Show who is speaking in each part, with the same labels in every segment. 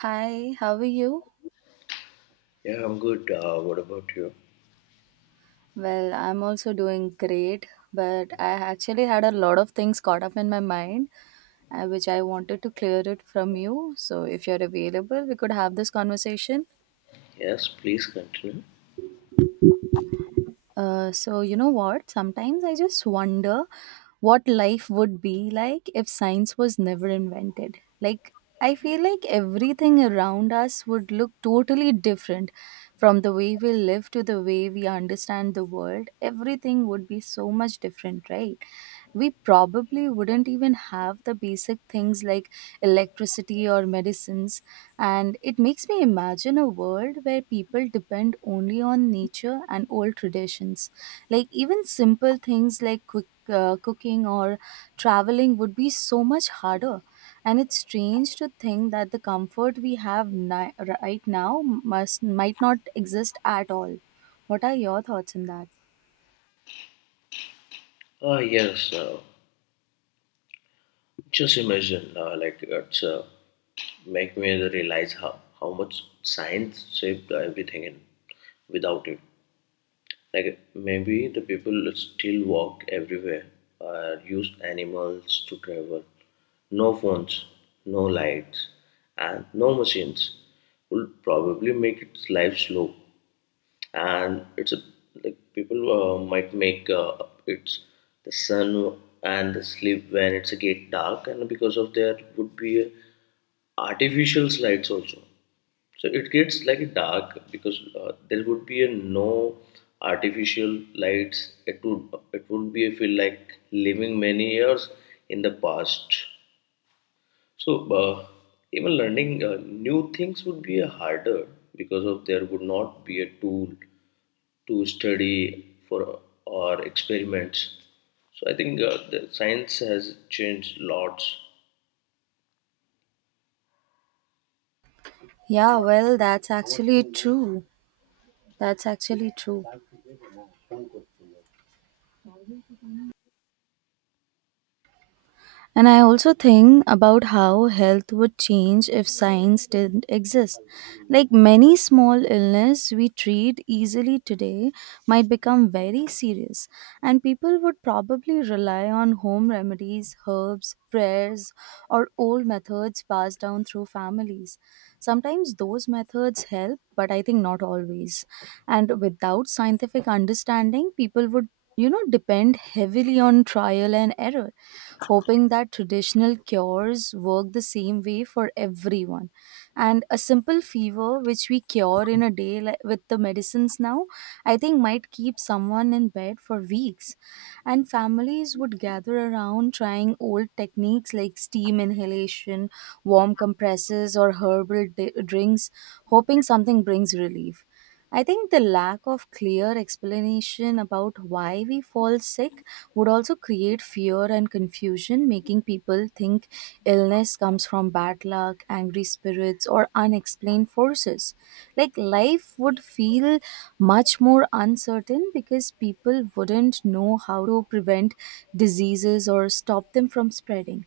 Speaker 1: Hi, how are you?
Speaker 2: Yeah, I'm good. What about you?
Speaker 1: Well, I'm also doing great, but I actually had a lot of things caught up in my mind, which I wanted to clear it from you. So, if you're available, we could have this conversation.
Speaker 2: Yes, please continue.
Speaker 1: So you know what? Sometimes I just wonder what life would be like if science was never invented. Like I feel like everything around us would look totally different from the way we live to the way we understand the world. Everything would be so much different, right? We probably wouldn't even have the basic things like electricity or medicines, and it makes me imagine a world where people depend only on nature and old traditions. Like, even simple things like quick, cooking or traveling would be so much harder. And it's strange to think that the comfort we have right now must might not exist at all. What are your thoughts on that?
Speaker 2: Uh, yes, uh, just imagine, like, it's make me realize how much science shaped everything in, without it. Like, maybe the people still walked everywhere, used animals to travel. No phones, no lights, and no machines would probably make its life slow. and it's a, like people might make it's the sun and the sleep when it's a get dark and because of there would be artificial lights also, so it gets like dark because there would be a no artificial lights. It would, it would be a feel like living many years in the past. So uh, even learning new things would be harder because of there would not be a tool to study for our experiments. So I think the science has changed lots.
Speaker 1: Yeah, well, that's actually true. That's actually true. And I also think about how health would change if science didn't exist. Like, many small illness we treat easily today might become very serious, and people would probably rely on home remedies, herbs, prayers, or old methods passed down through families. Sometimes those methods help, but I think not always. And without scientific understanding, people would, depend heavily on trial and error, hoping that traditional cures work the same way for everyone. And a simple fever, which we cure in a day with the medicines now, I think might keep someone in bed for weeks. And families would gather around trying old techniques like steam inhalation, warm compresses, or herbal drinks, hoping something brings relief. I think the lack of clear explanation about why we fall sick would also create fear and confusion, making people think illness comes from bad luck, angry spirits, or unexplained forces. Like, life would feel much more uncertain because people wouldn't know how to prevent diseases or stop them from spreading.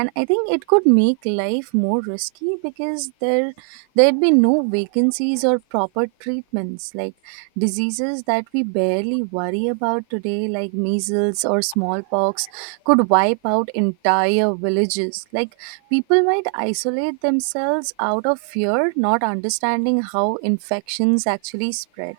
Speaker 1: And I think it could make life more risky because there'd be no vacancies or proper treatments. Like, diseases that we barely worry about today, like measles or smallpox, could wipe out entire villages. Like, people might isolate themselves out of fear, not understanding how infections actually spread.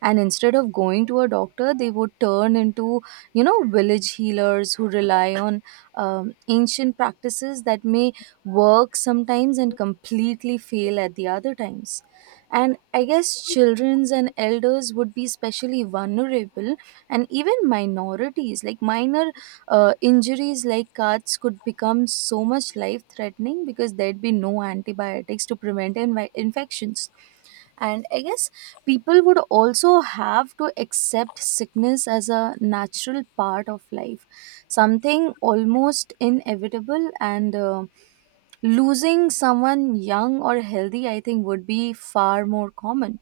Speaker 1: And instead of going to a doctor, they would turn into, you know, village healers who rely on ancient practices that may work sometimes and completely fail at the other times. And I guess children's and elders would be especially vulnerable, and even minorities, like minor injuries like cuts, could become so much life threatening because there'd be no antibiotics to prevent infections. And I guess people would also have to accept sickness as a natural part of life, something almost inevitable. And losing someone young or healthy, I think, would be far more common,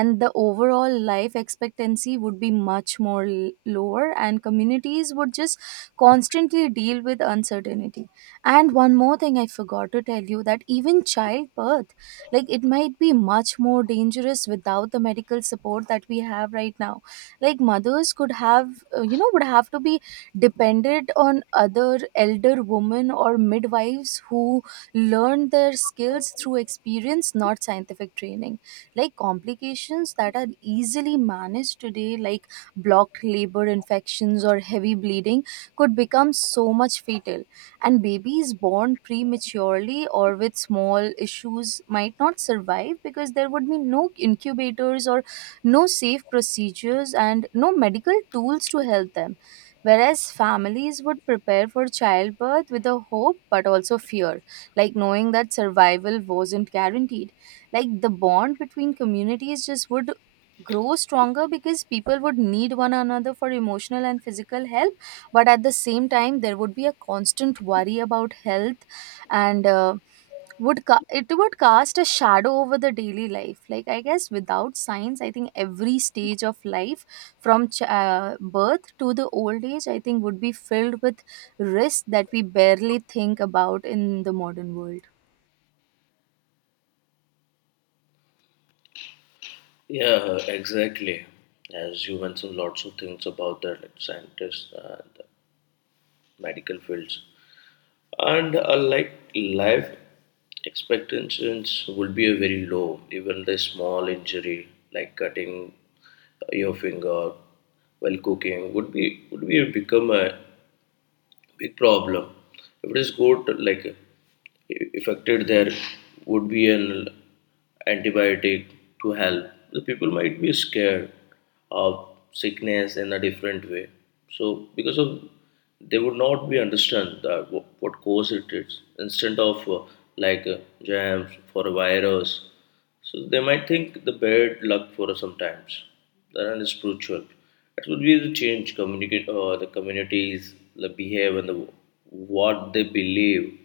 Speaker 1: and the overall life expectancy would be much lower, and communities would just constantly deal with uncertainty. And one more thing I forgot to tell you, that even childbirth, like, it might be much more dangerous without the medical support that we have right now. Like, mothers could have, would have to be dependent on other elder women or midwives who learn their skills through experience, not scientific training. Like, complications that are easily managed today, like blocked labor, infections, or heavy bleeding, could become so much fatal. And babies born prematurely or with small issues might not survive because there would be no incubators or no safe procedures and no medical tools to help them. Whereas families would prepare for childbirth with a hope but also fear, like knowing that survival wasn't guaranteed. Like, the bond between communities just would grow stronger because people would need one another for emotional and physical help, but at the same time there would be a constant worry about health. And it would cast a shadow over the daily life. Like, I guess without science, I think every stage of life, from birth to the old age, I think would be filled with risks that we barely think about in the modern world.
Speaker 2: Yeah, exactly. As you mentioned, lots of things about the like, scientists, the medical fields, and like life expectations would be a very low. Even the small injury, like cutting your finger while cooking, would be, would be become a big problem. If it is got like affected, there would be an antibiotic to help. The people might be scared of sickness in a different way. So because of they would not be understand that what cause it is, instead of like uh, jams for a virus, so they might think the bad luck for us sometimes. That one is spiritual. It would be the change communicate the communities, the behave, and the what they believe.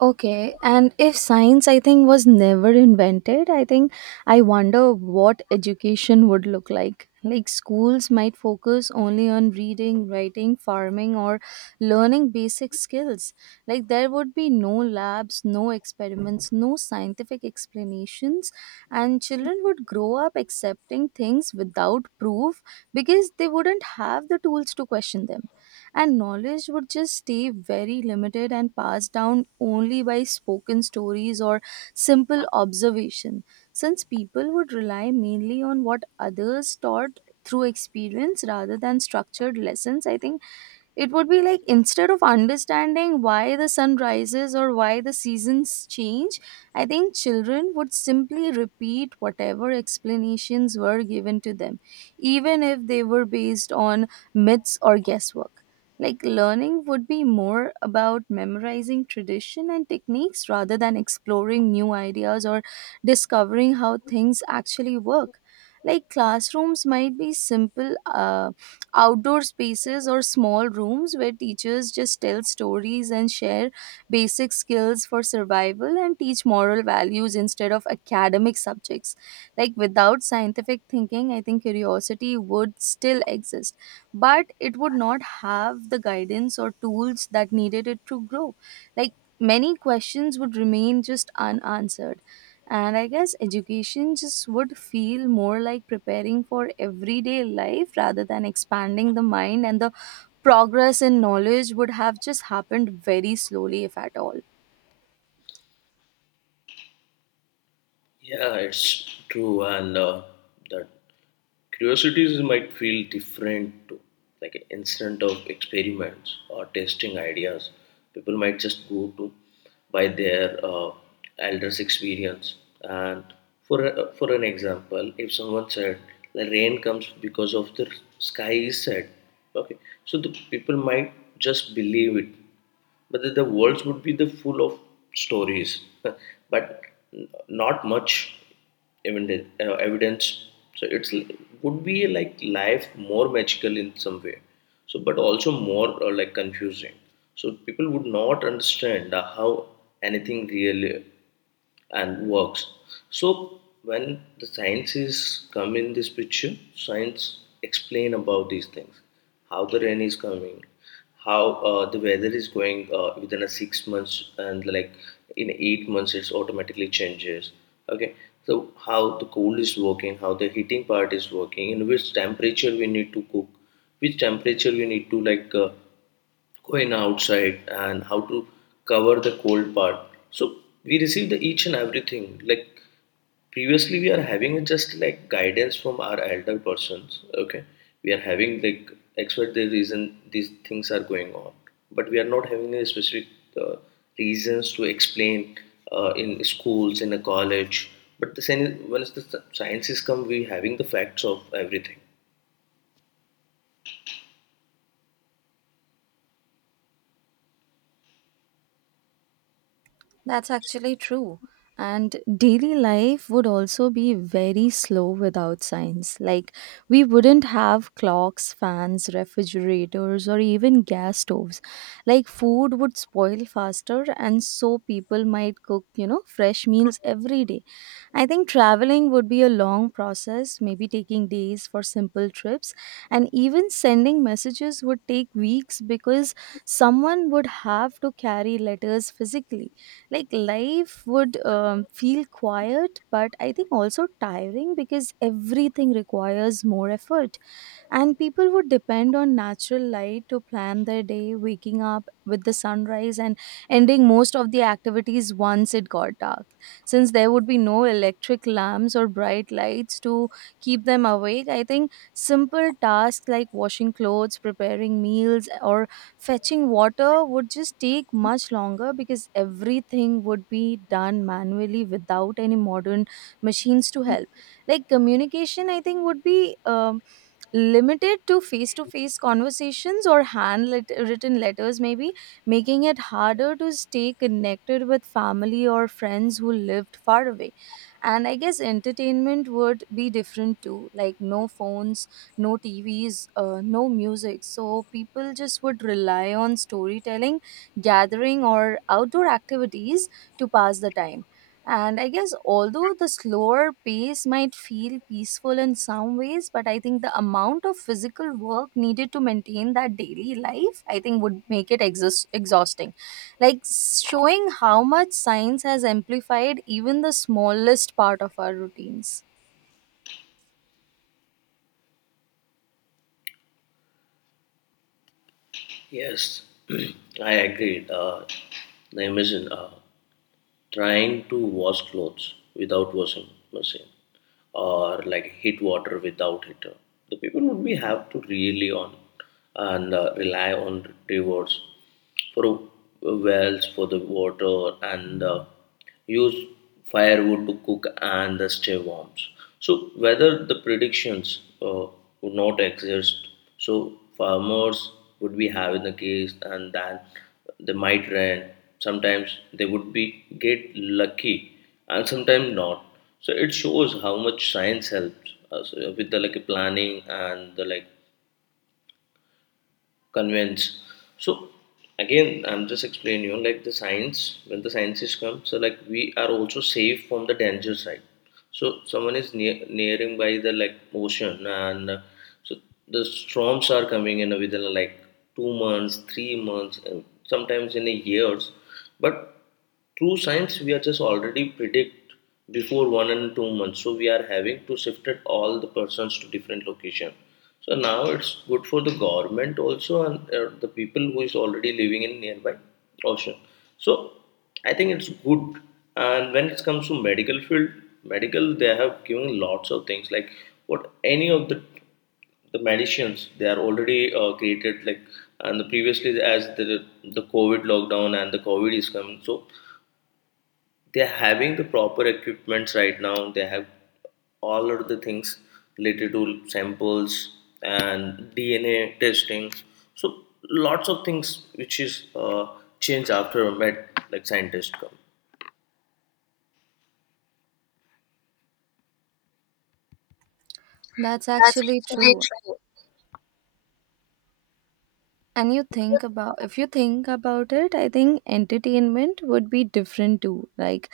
Speaker 1: Okay, and if science, I think, was never invented, I think I wonder what education would look like. Like, schools might focus only on reading, writing, farming, or learning basic skills. Like, there would be no labs, no experiments, no scientific explanations, and children would grow up accepting things without proof because they wouldn't have the tools to question them. And knowledge would just stay very limited and passed down only by spoken stories or simple observation, since people would rely mainly on what others taught through experience rather than structured lessons. I think it would be like, instead of understanding why the sun rises or why the seasons change, I think children would simply repeat whatever explanations were given to them, even if they were based on myths or guesswork. Like, learning would be more about memorizing tradition and techniques rather than exploring new ideas or discovering how things actually work. Like, classrooms might be simple. Outdoor spaces or small rooms where teachers just tell stories and share basic skills for survival and teach moral values instead of academic subjects. Like, without scientific thinking, I think curiosity would still exist, but it would not have the guidance or tools that needed it to grow. Like, many questions would remain just unanswered, and I guess education just would feel more like preparing for everyday life rather than expanding the mind, and the progress in knowledge would have just happened very slowly, if at all.
Speaker 2: Yeah, it's true. And uh, that curiosities might feel different too, like an instant of experiments or testing ideas. People might just go to by their elders' experience. And for an example, if someone said the rain comes because of the sky is sad, okay, so the people might just believe it, but the worlds would be the full of stories, but not much evidence, evidence. So it's would be like life more magical in some way. So but also more like confusing. So people would not understand how anything really and works. So when the sciences come in this picture, science explain about these things, how the rain is coming, how the weather is going within a 6 months, and like in 8 months it's automatically changes. Okay, so how the cold is working, how the heating part is working, in which temperature we need to cook, which temperature we need to like go in outside, and how to cover the cold part. So we receive the each and everything. Like previously we are having just like guidance from our elder persons. Okay, we are having like expert the reason these things are going on, but we are not having a specific uh, reasons to explain in schools in a college. But the same, once the sciences come, we having the facts of everything.
Speaker 1: That's actually true. And daily life would also be very slow without science. Like, we wouldn't have clocks, fans, refrigerators, or even gas stoves. Like, food would spoil faster, and so people might cook, you know, fresh meals every day. I think traveling would be a long process, maybe taking days for simple trips. And even sending messages would take weeks because someone would have to carry letters physically. Like, life would, feel quiet, but I think also tiring because everything requires more effort. And people would depend on natural light to plan their day, waking up with the sunrise and ending most of the activities once it got dark. Since there would be no electric lamps or bright lights to keep them awake, I think simple tasks like washing clothes, preparing meals, or fetching water would just take much longer because everything would be done manually without any modern machines to help. Like, communication, I think, would be. Limited to face conversations or hand written letters, maybe making it harder to stay connected with family or friends who lived far away. And I guess entertainment would be different too, like, no phones, no TVs, no music. So people just would rely on storytelling, gathering, or outdoor activities to pass the time. And I guess although the slower pace might feel peaceful in some ways, but I think the amount of physical work needed to maintain that daily life, I think, would make it exhausting. Like showing how much science has amplified even the smallest part of our routines.
Speaker 2: Yes, I agree. I imagine trying to wash clothes without washing machine, or like heat water without heater. The people would be have to really on, and rely on rivers for wells for the water, and use firewood to cook and they stay warm. So whether the predictions would not exist, so farmers would be having the case and then they might rain. Sometimes they would be get lucky, and sometimes not. So it shows how much science helps us with the like planning and the like convince. So again, I'm just explaining you like the science when the scientists come, so like we are also safe from the danger side. So someone is nearing by the like ocean, and so the storms are coming in within like 2 months, 3 months, and sometimes in a years, but through science we are just already predict before 1 and 2 months, so we are having to shifted all the persons to different location. So now it's good for the government also, and the people who is already living in nearby ocean. So I think it's good. And when it comes to medical field, medical they have given lots of things like what any of the medicines they are already created like. And the previously as the COVID lockdown and the COVID is coming, so they're having the proper equipments. Right now they have all of the things related to samples and DNA testing. So lots of things which is changed after med, like scientists come.
Speaker 1: That's actually true. And you think about if you think about it, I think entertainment would be different too, like,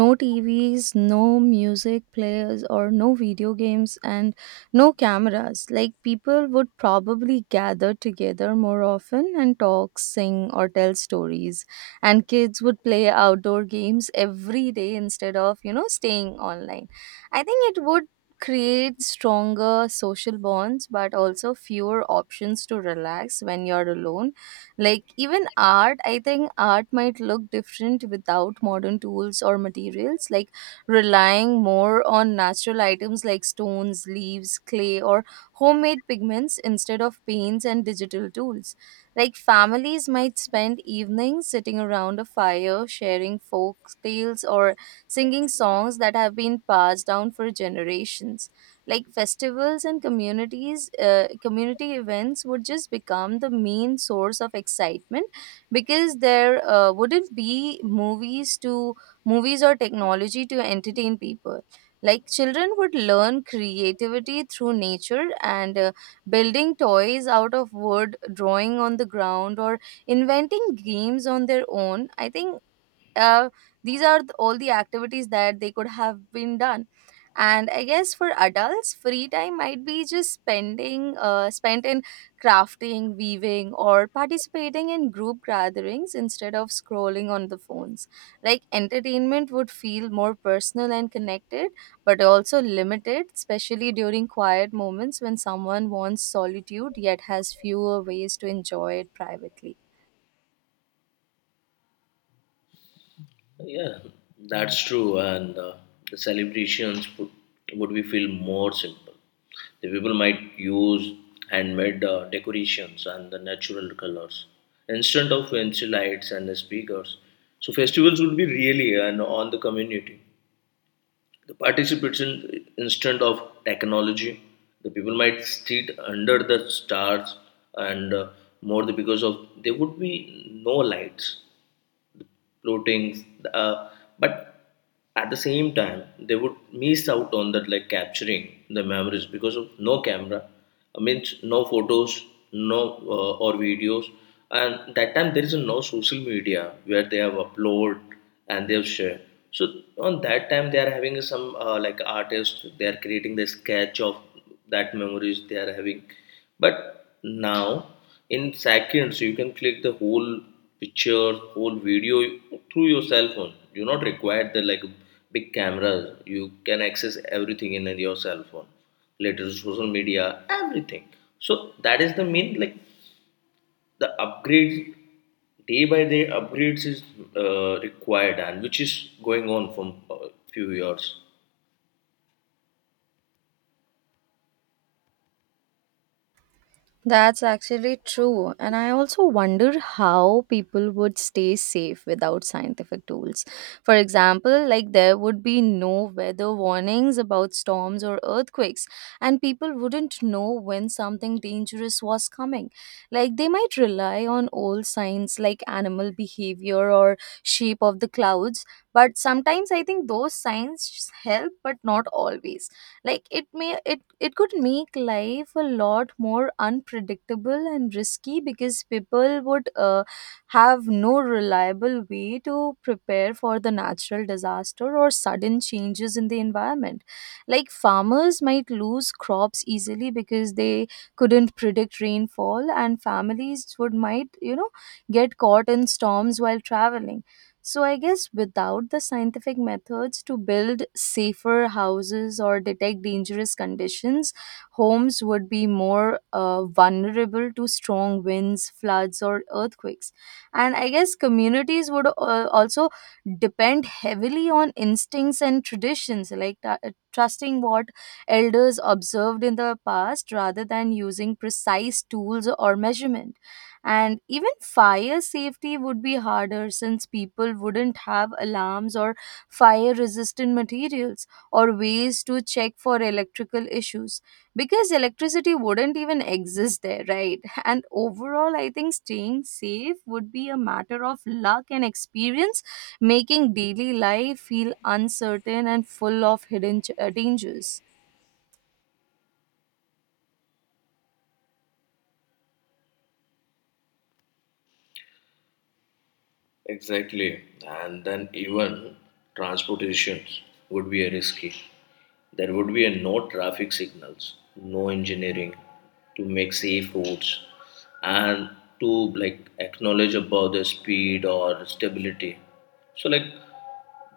Speaker 1: no TVs, no music players, or no video games, and no cameras. Like, people would probably gather together more often and talk, sing, or tell stories, and kids would play outdoor games every day instead of, you know, staying online. I think it would create stronger social bonds but also fewer options to relax when you're alone. Like, even art, I think art might look different without modern tools or materials, like relying more on natural items like stones, leaves, clay, or homemade pigments instead of paints and digital tools. Like, families might spend evenings sitting around a fire sharing folk tales or singing songs that have been passed down for generations. Like, festivals and communities, community events would just become the main source of excitement because there wouldn't be movies or technology to entertain people. Like, children would learn creativity through nature, and building toys out of wood, drawing on the ground, or inventing games on their own. I think uh, all the activities that they could have been done. And I guess for adults, free time might be just spending spent in crafting, weaving, or participating in group gatherings instead of scrolling on the phones. Like, entertainment would feel more personal and connected, but also limited, especially during quiet moments when someone wants solitude yet has fewer ways to enjoy it privately.
Speaker 2: Yeah, that's true. And the celebrations would be feel more simple. The people might use handmade decorations and the natural colors instead of fancy lights and the speakers. So festivals would be really and on the community. The participants in, instead of technology, the people might sit under the stars, and more the because of there would be no lights floatings, uh, but at the same time they would miss out on that like capturing the memories because of no camera, I mean no photos, no or videos. And that time there is no social media where they have upload and they have share. So on that time they are having some like artists, they are creating the sketch of that memories they are having. But now in seconds you can click the whole picture, whole video through your cell phone. You not require the like big cameras. You can access everything in your cell phone, later social media everything. So that is the main like the upgrades, day by day upgrades is required, and which is going on from few years.
Speaker 1: That's actually true. And I also wonder how people would stay safe without scientific tools. For example, like there would be no weather warnings about storms or earthquakes, and people wouldn't know when something dangerous was coming. Like they might rely on old signs like animal behavior or shape of the clouds, but sometimes I think those signs help, but not always like it it could make life a lot more unpredictable and risky because people would have no reliable way to prepare for the natural disaster or sudden changes in the environment like farmers might lose crops easily because they couldn't predict rainfall and families would might you know get caught in storms while traveling. So I guess without the scientific methods to build safer houses or detect dangerous conditions, homes would be more vulnerable to strong winds, floods, or earthquakes. And I guess communities would also depend heavily on instincts and traditions, like trusting what elders observed in the past rather than using precise tools or measurements. And even fire safety would be harder since people wouldn't have alarms or fire resistant materials or ways to check for electrical issues because electricity wouldn't even exist there, right? And overall, I think staying safe would be a matter of luck and experience, making daily life feel uncertain and full of hidden dangers.
Speaker 2: Exactly. And then even transportations would be a risky. There would be a no traffic signals, no engineering to make safe roads, and to like acknowledge about the speed or stability. So like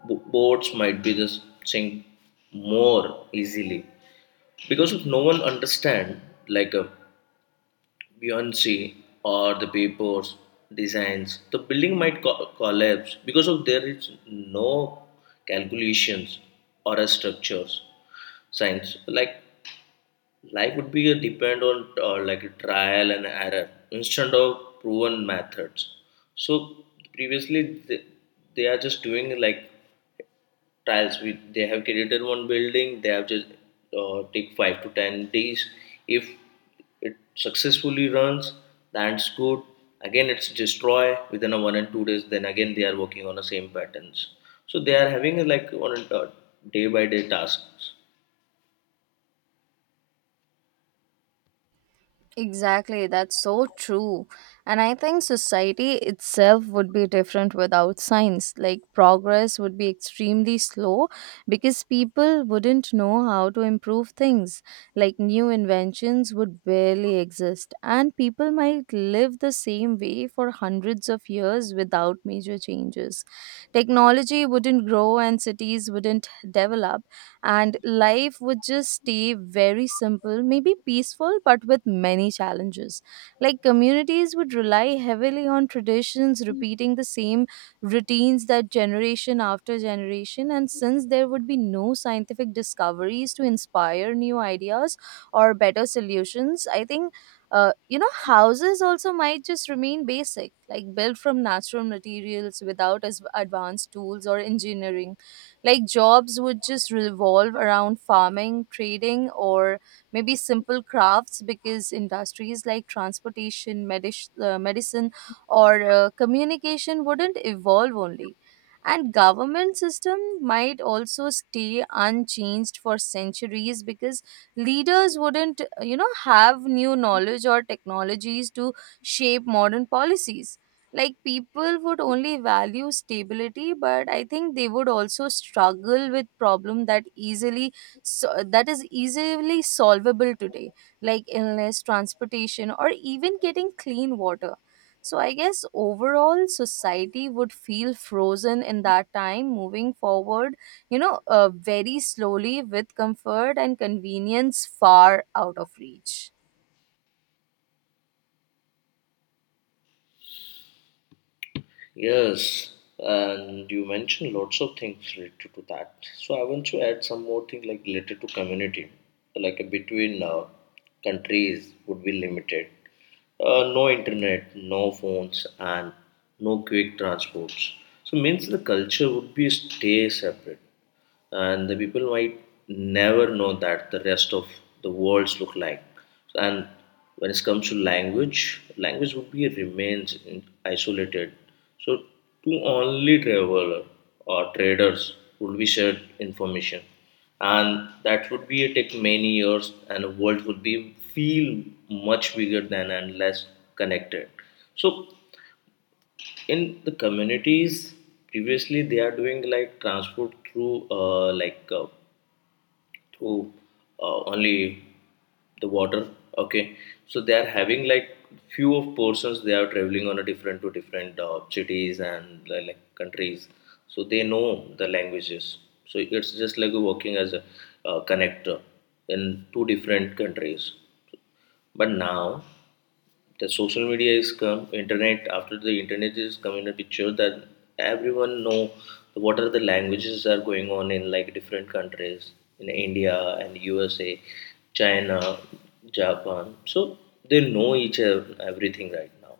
Speaker 2: boats might be the sink more easily, because if no one understand like a Beyonce or the Billboard's designs, the building might collapse because of there is no calculations or a structures science. Like life would be a depend on like a trial and error instead of proven methods. So previously they are just doing like trials. We they have created one building, they have just take 5 to 10 days. If it successfully runs, that's good. Again it's destroy within a 1 and 2 days, then again they are working on the same patterns. So they are having like on a day by day tasks.
Speaker 1: Exactly, that's so true. And I think society itself would be different without science. Like, progress would be extremely slow because people wouldn't know how to improve things. Like, new inventions would barely exist, and people might live the same way for hundreds of years without major changes. Technology wouldn't grow, and cities wouldn't develop and life would just stay very simple, maybe peaceful, but with many challenges. Like communities would rely heavily on traditions, repeating the same routines that generation after generation. And since there would be no scientific discoveries to inspire new ideas or better solutions, I think houses also might just remain basic, like built from natural materials without as advanced tools or engineering. Like jobs would just revolve around farming, trading, or maybe simple crafts because industries like transportation, medicine, or communication wouldn't evolve only. And government system might also stay unchanged for centuries because leaders wouldn't, you know, have new knowledge or technologies to shape modern policies. Like people would only value stability, but I think they would also struggle with problem that easily so, that is easily solvable today, like illness, transportation, or even getting clean water. So I guess overall society would feel frozen in that time, moving forward, very slowly with comfort and convenience far out of reach.
Speaker 2: Yes, and you mentioned lots of things related to that. So I want to add some more thing like related to community, like between countries would be limited. No internet, no phones, and no quick transports. So means the culture would be stay separate, and the people might never know that the rest of the worlds look like. And when it comes to language, would be remains in, isolated. So to only traveler or traders would be shared information, and that would be it take many years, and the world would be feel much bigger than, and less connected. So in the communities, previously they are doing like transport through who only the water. Okay, so they are having like few of persons they are traveling on a different to different cities and like countries. So they know the languages, so it's just like working as a connector in two different countries. But now the social media is come, internet, after the internet is come in a picture, that everyone know what are the languages are going on in like different countries, in India and USA, China, Japan. So they know each everything right now.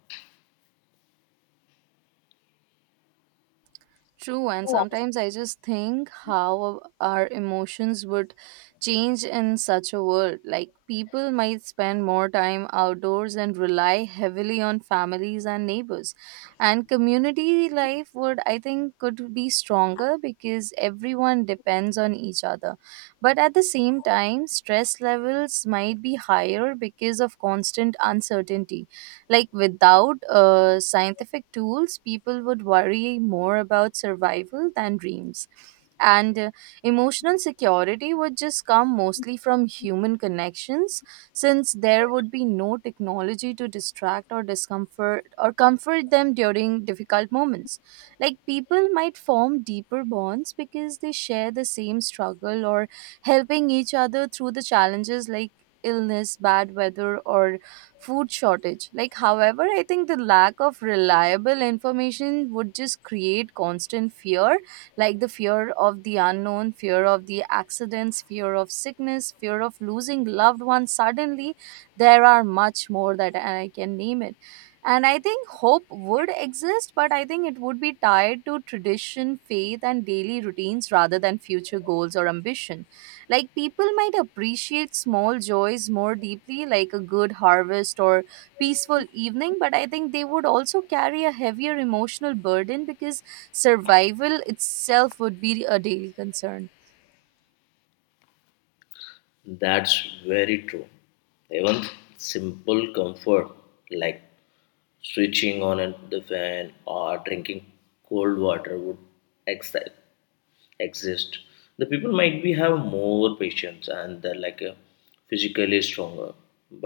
Speaker 1: True, and sometimes I just think how our emotions would change in such a world. Like, people might spend more time outdoors and rely heavily on families and neighbors. And community life would, I think, could be stronger because everyone depends on each other. But at the same time, stress levels might be higher because of constant uncertainty. Like without scientific tools, people would worry more about survival than dreams. And emotional security would just come mostly from human connections, since there would be no technology to distract or discomfort or comfort them during difficult moments. Like people might form deeper bonds because they share the same struggle or helping each other through the challenges like illness, bad weather, or food shortage. Like, however, I think the lack of reliable information would just create constant fear, like the fear of the unknown, fear of the accidents, fear of sickness, fear of losing loved ones suddenly. There are much more that I can name it. And I think hope would exist, but I think it would be tied to tradition, faith, and daily routines rather than future goals or ambition like people might appreciate small joys more deeply, like a good harvest or peaceful evening, but I think they would also carry a heavier emotional burden because survival itself would be a daily concern.
Speaker 2: That's very true. Even simple comfort like switching on the fan or drinking cold water would excite exist. The people might be have more patience and they're like physically stronger,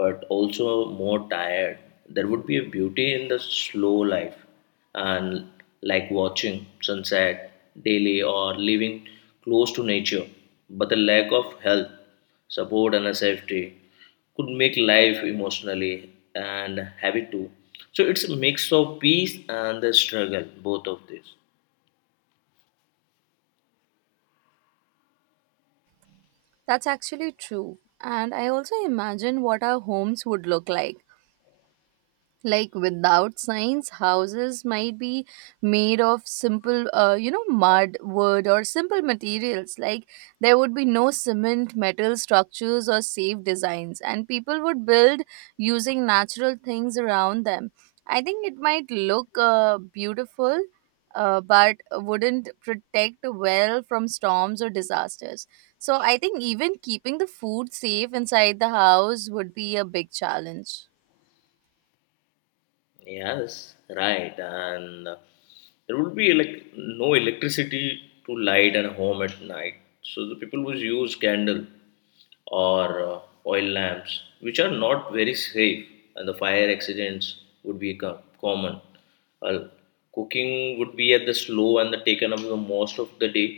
Speaker 2: but also more tired. There would be a beauty in the slow life, and like watching sunset daily or living close to nature. But the lack of health support and a safety could make life emotionally and heavy too. So it's a mix of peace and the struggle, both of these.
Speaker 1: That's actually true. And I also imagine what our homes would look like. Like without science houses might be made of simple mud wood or simple materials like there would be no cement metal structures or safe designs and people would build using natural things around them. I think it might look beautiful, but wouldn't protect well from storms or disasters. So I think even keeping the food safe inside the house would be a big challenge.
Speaker 2: Yes, right. And there would be like no electricity to light and home at night. So the people would use candle or oil lamps, which are not very safe, and the fire accidents would be common. Uh, Cooking would be at the slow and the taken up the most of the day.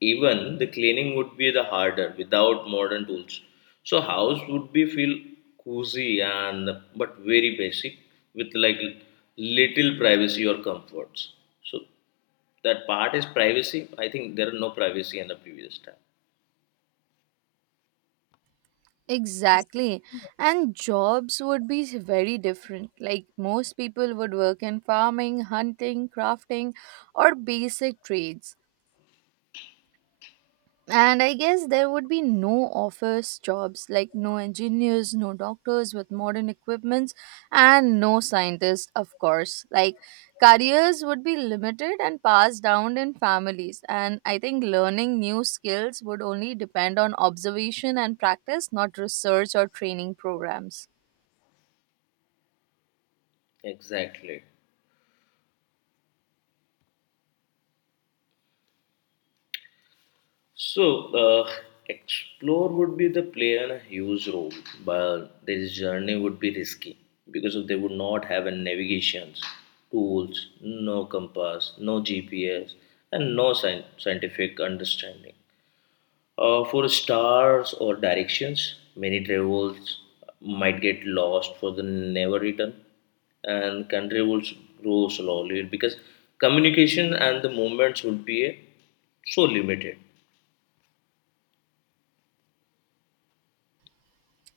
Speaker 2: Even the cleaning would be the harder without modern tools. So house would be feel cozy and but very basic with like little privacy or comforts. So that part is privacy. I think there are no privacy in the previous time.
Speaker 1: Exactly. And jobs would be very different. Like most people would work in farming, hunting, crafting, or basic trades. And I guess there would be no office jobs, like no engineers, no doctors with modern equipments, and no scientists, of course. Like careers would be limited and passed down in families. And I think learning new skills would only depend on observation and practice, not research or training programs.
Speaker 2: Exactly. So, explore would be the play and a huge role, but their journey would be risky because of they would not have a navigations tools, no compass, no GPS, and no scientific understanding. For stars or directions, many travels might get lost for the never return, and country will grow slowly because communication and the movements would be so limited.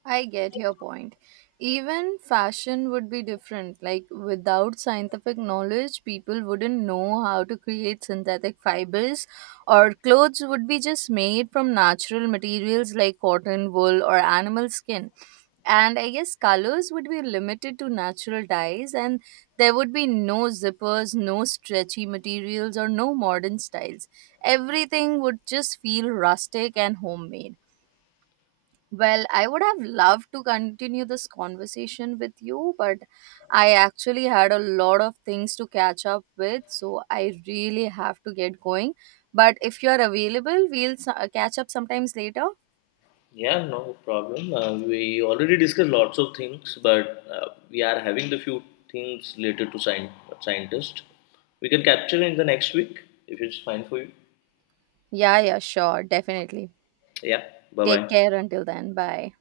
Speaker 1: I get your point. Even fashion would be different. Like, without scientific knowledge, people wouldn't know how to create synthetic fibers, or clothes would be just made from natural materials like cotton, wool, or animal skin. And I guess colors would be limited to natural dyes, and there would be no zippers, no stretchy materials, or no modern styles. Everything would just feel rustic and homemade. Well, I would have loved to continue this conversation with you, but I actually had a lot of things to catch up with, so I really have to get going. But if you're available, we'll catch up sometimes later.
Speaker 2: Yeah, no problem. We already discussed lots of things, but we are having the few things related to scientists. We can capture in the next week if it's fine for you.
Speaker 1: Yeah, yeah, sure, definitely.
Speaker 2: Yeah, bye
Speaker 1: Take
Speaker 2: bye.
Speaker 1: care until then. Bye.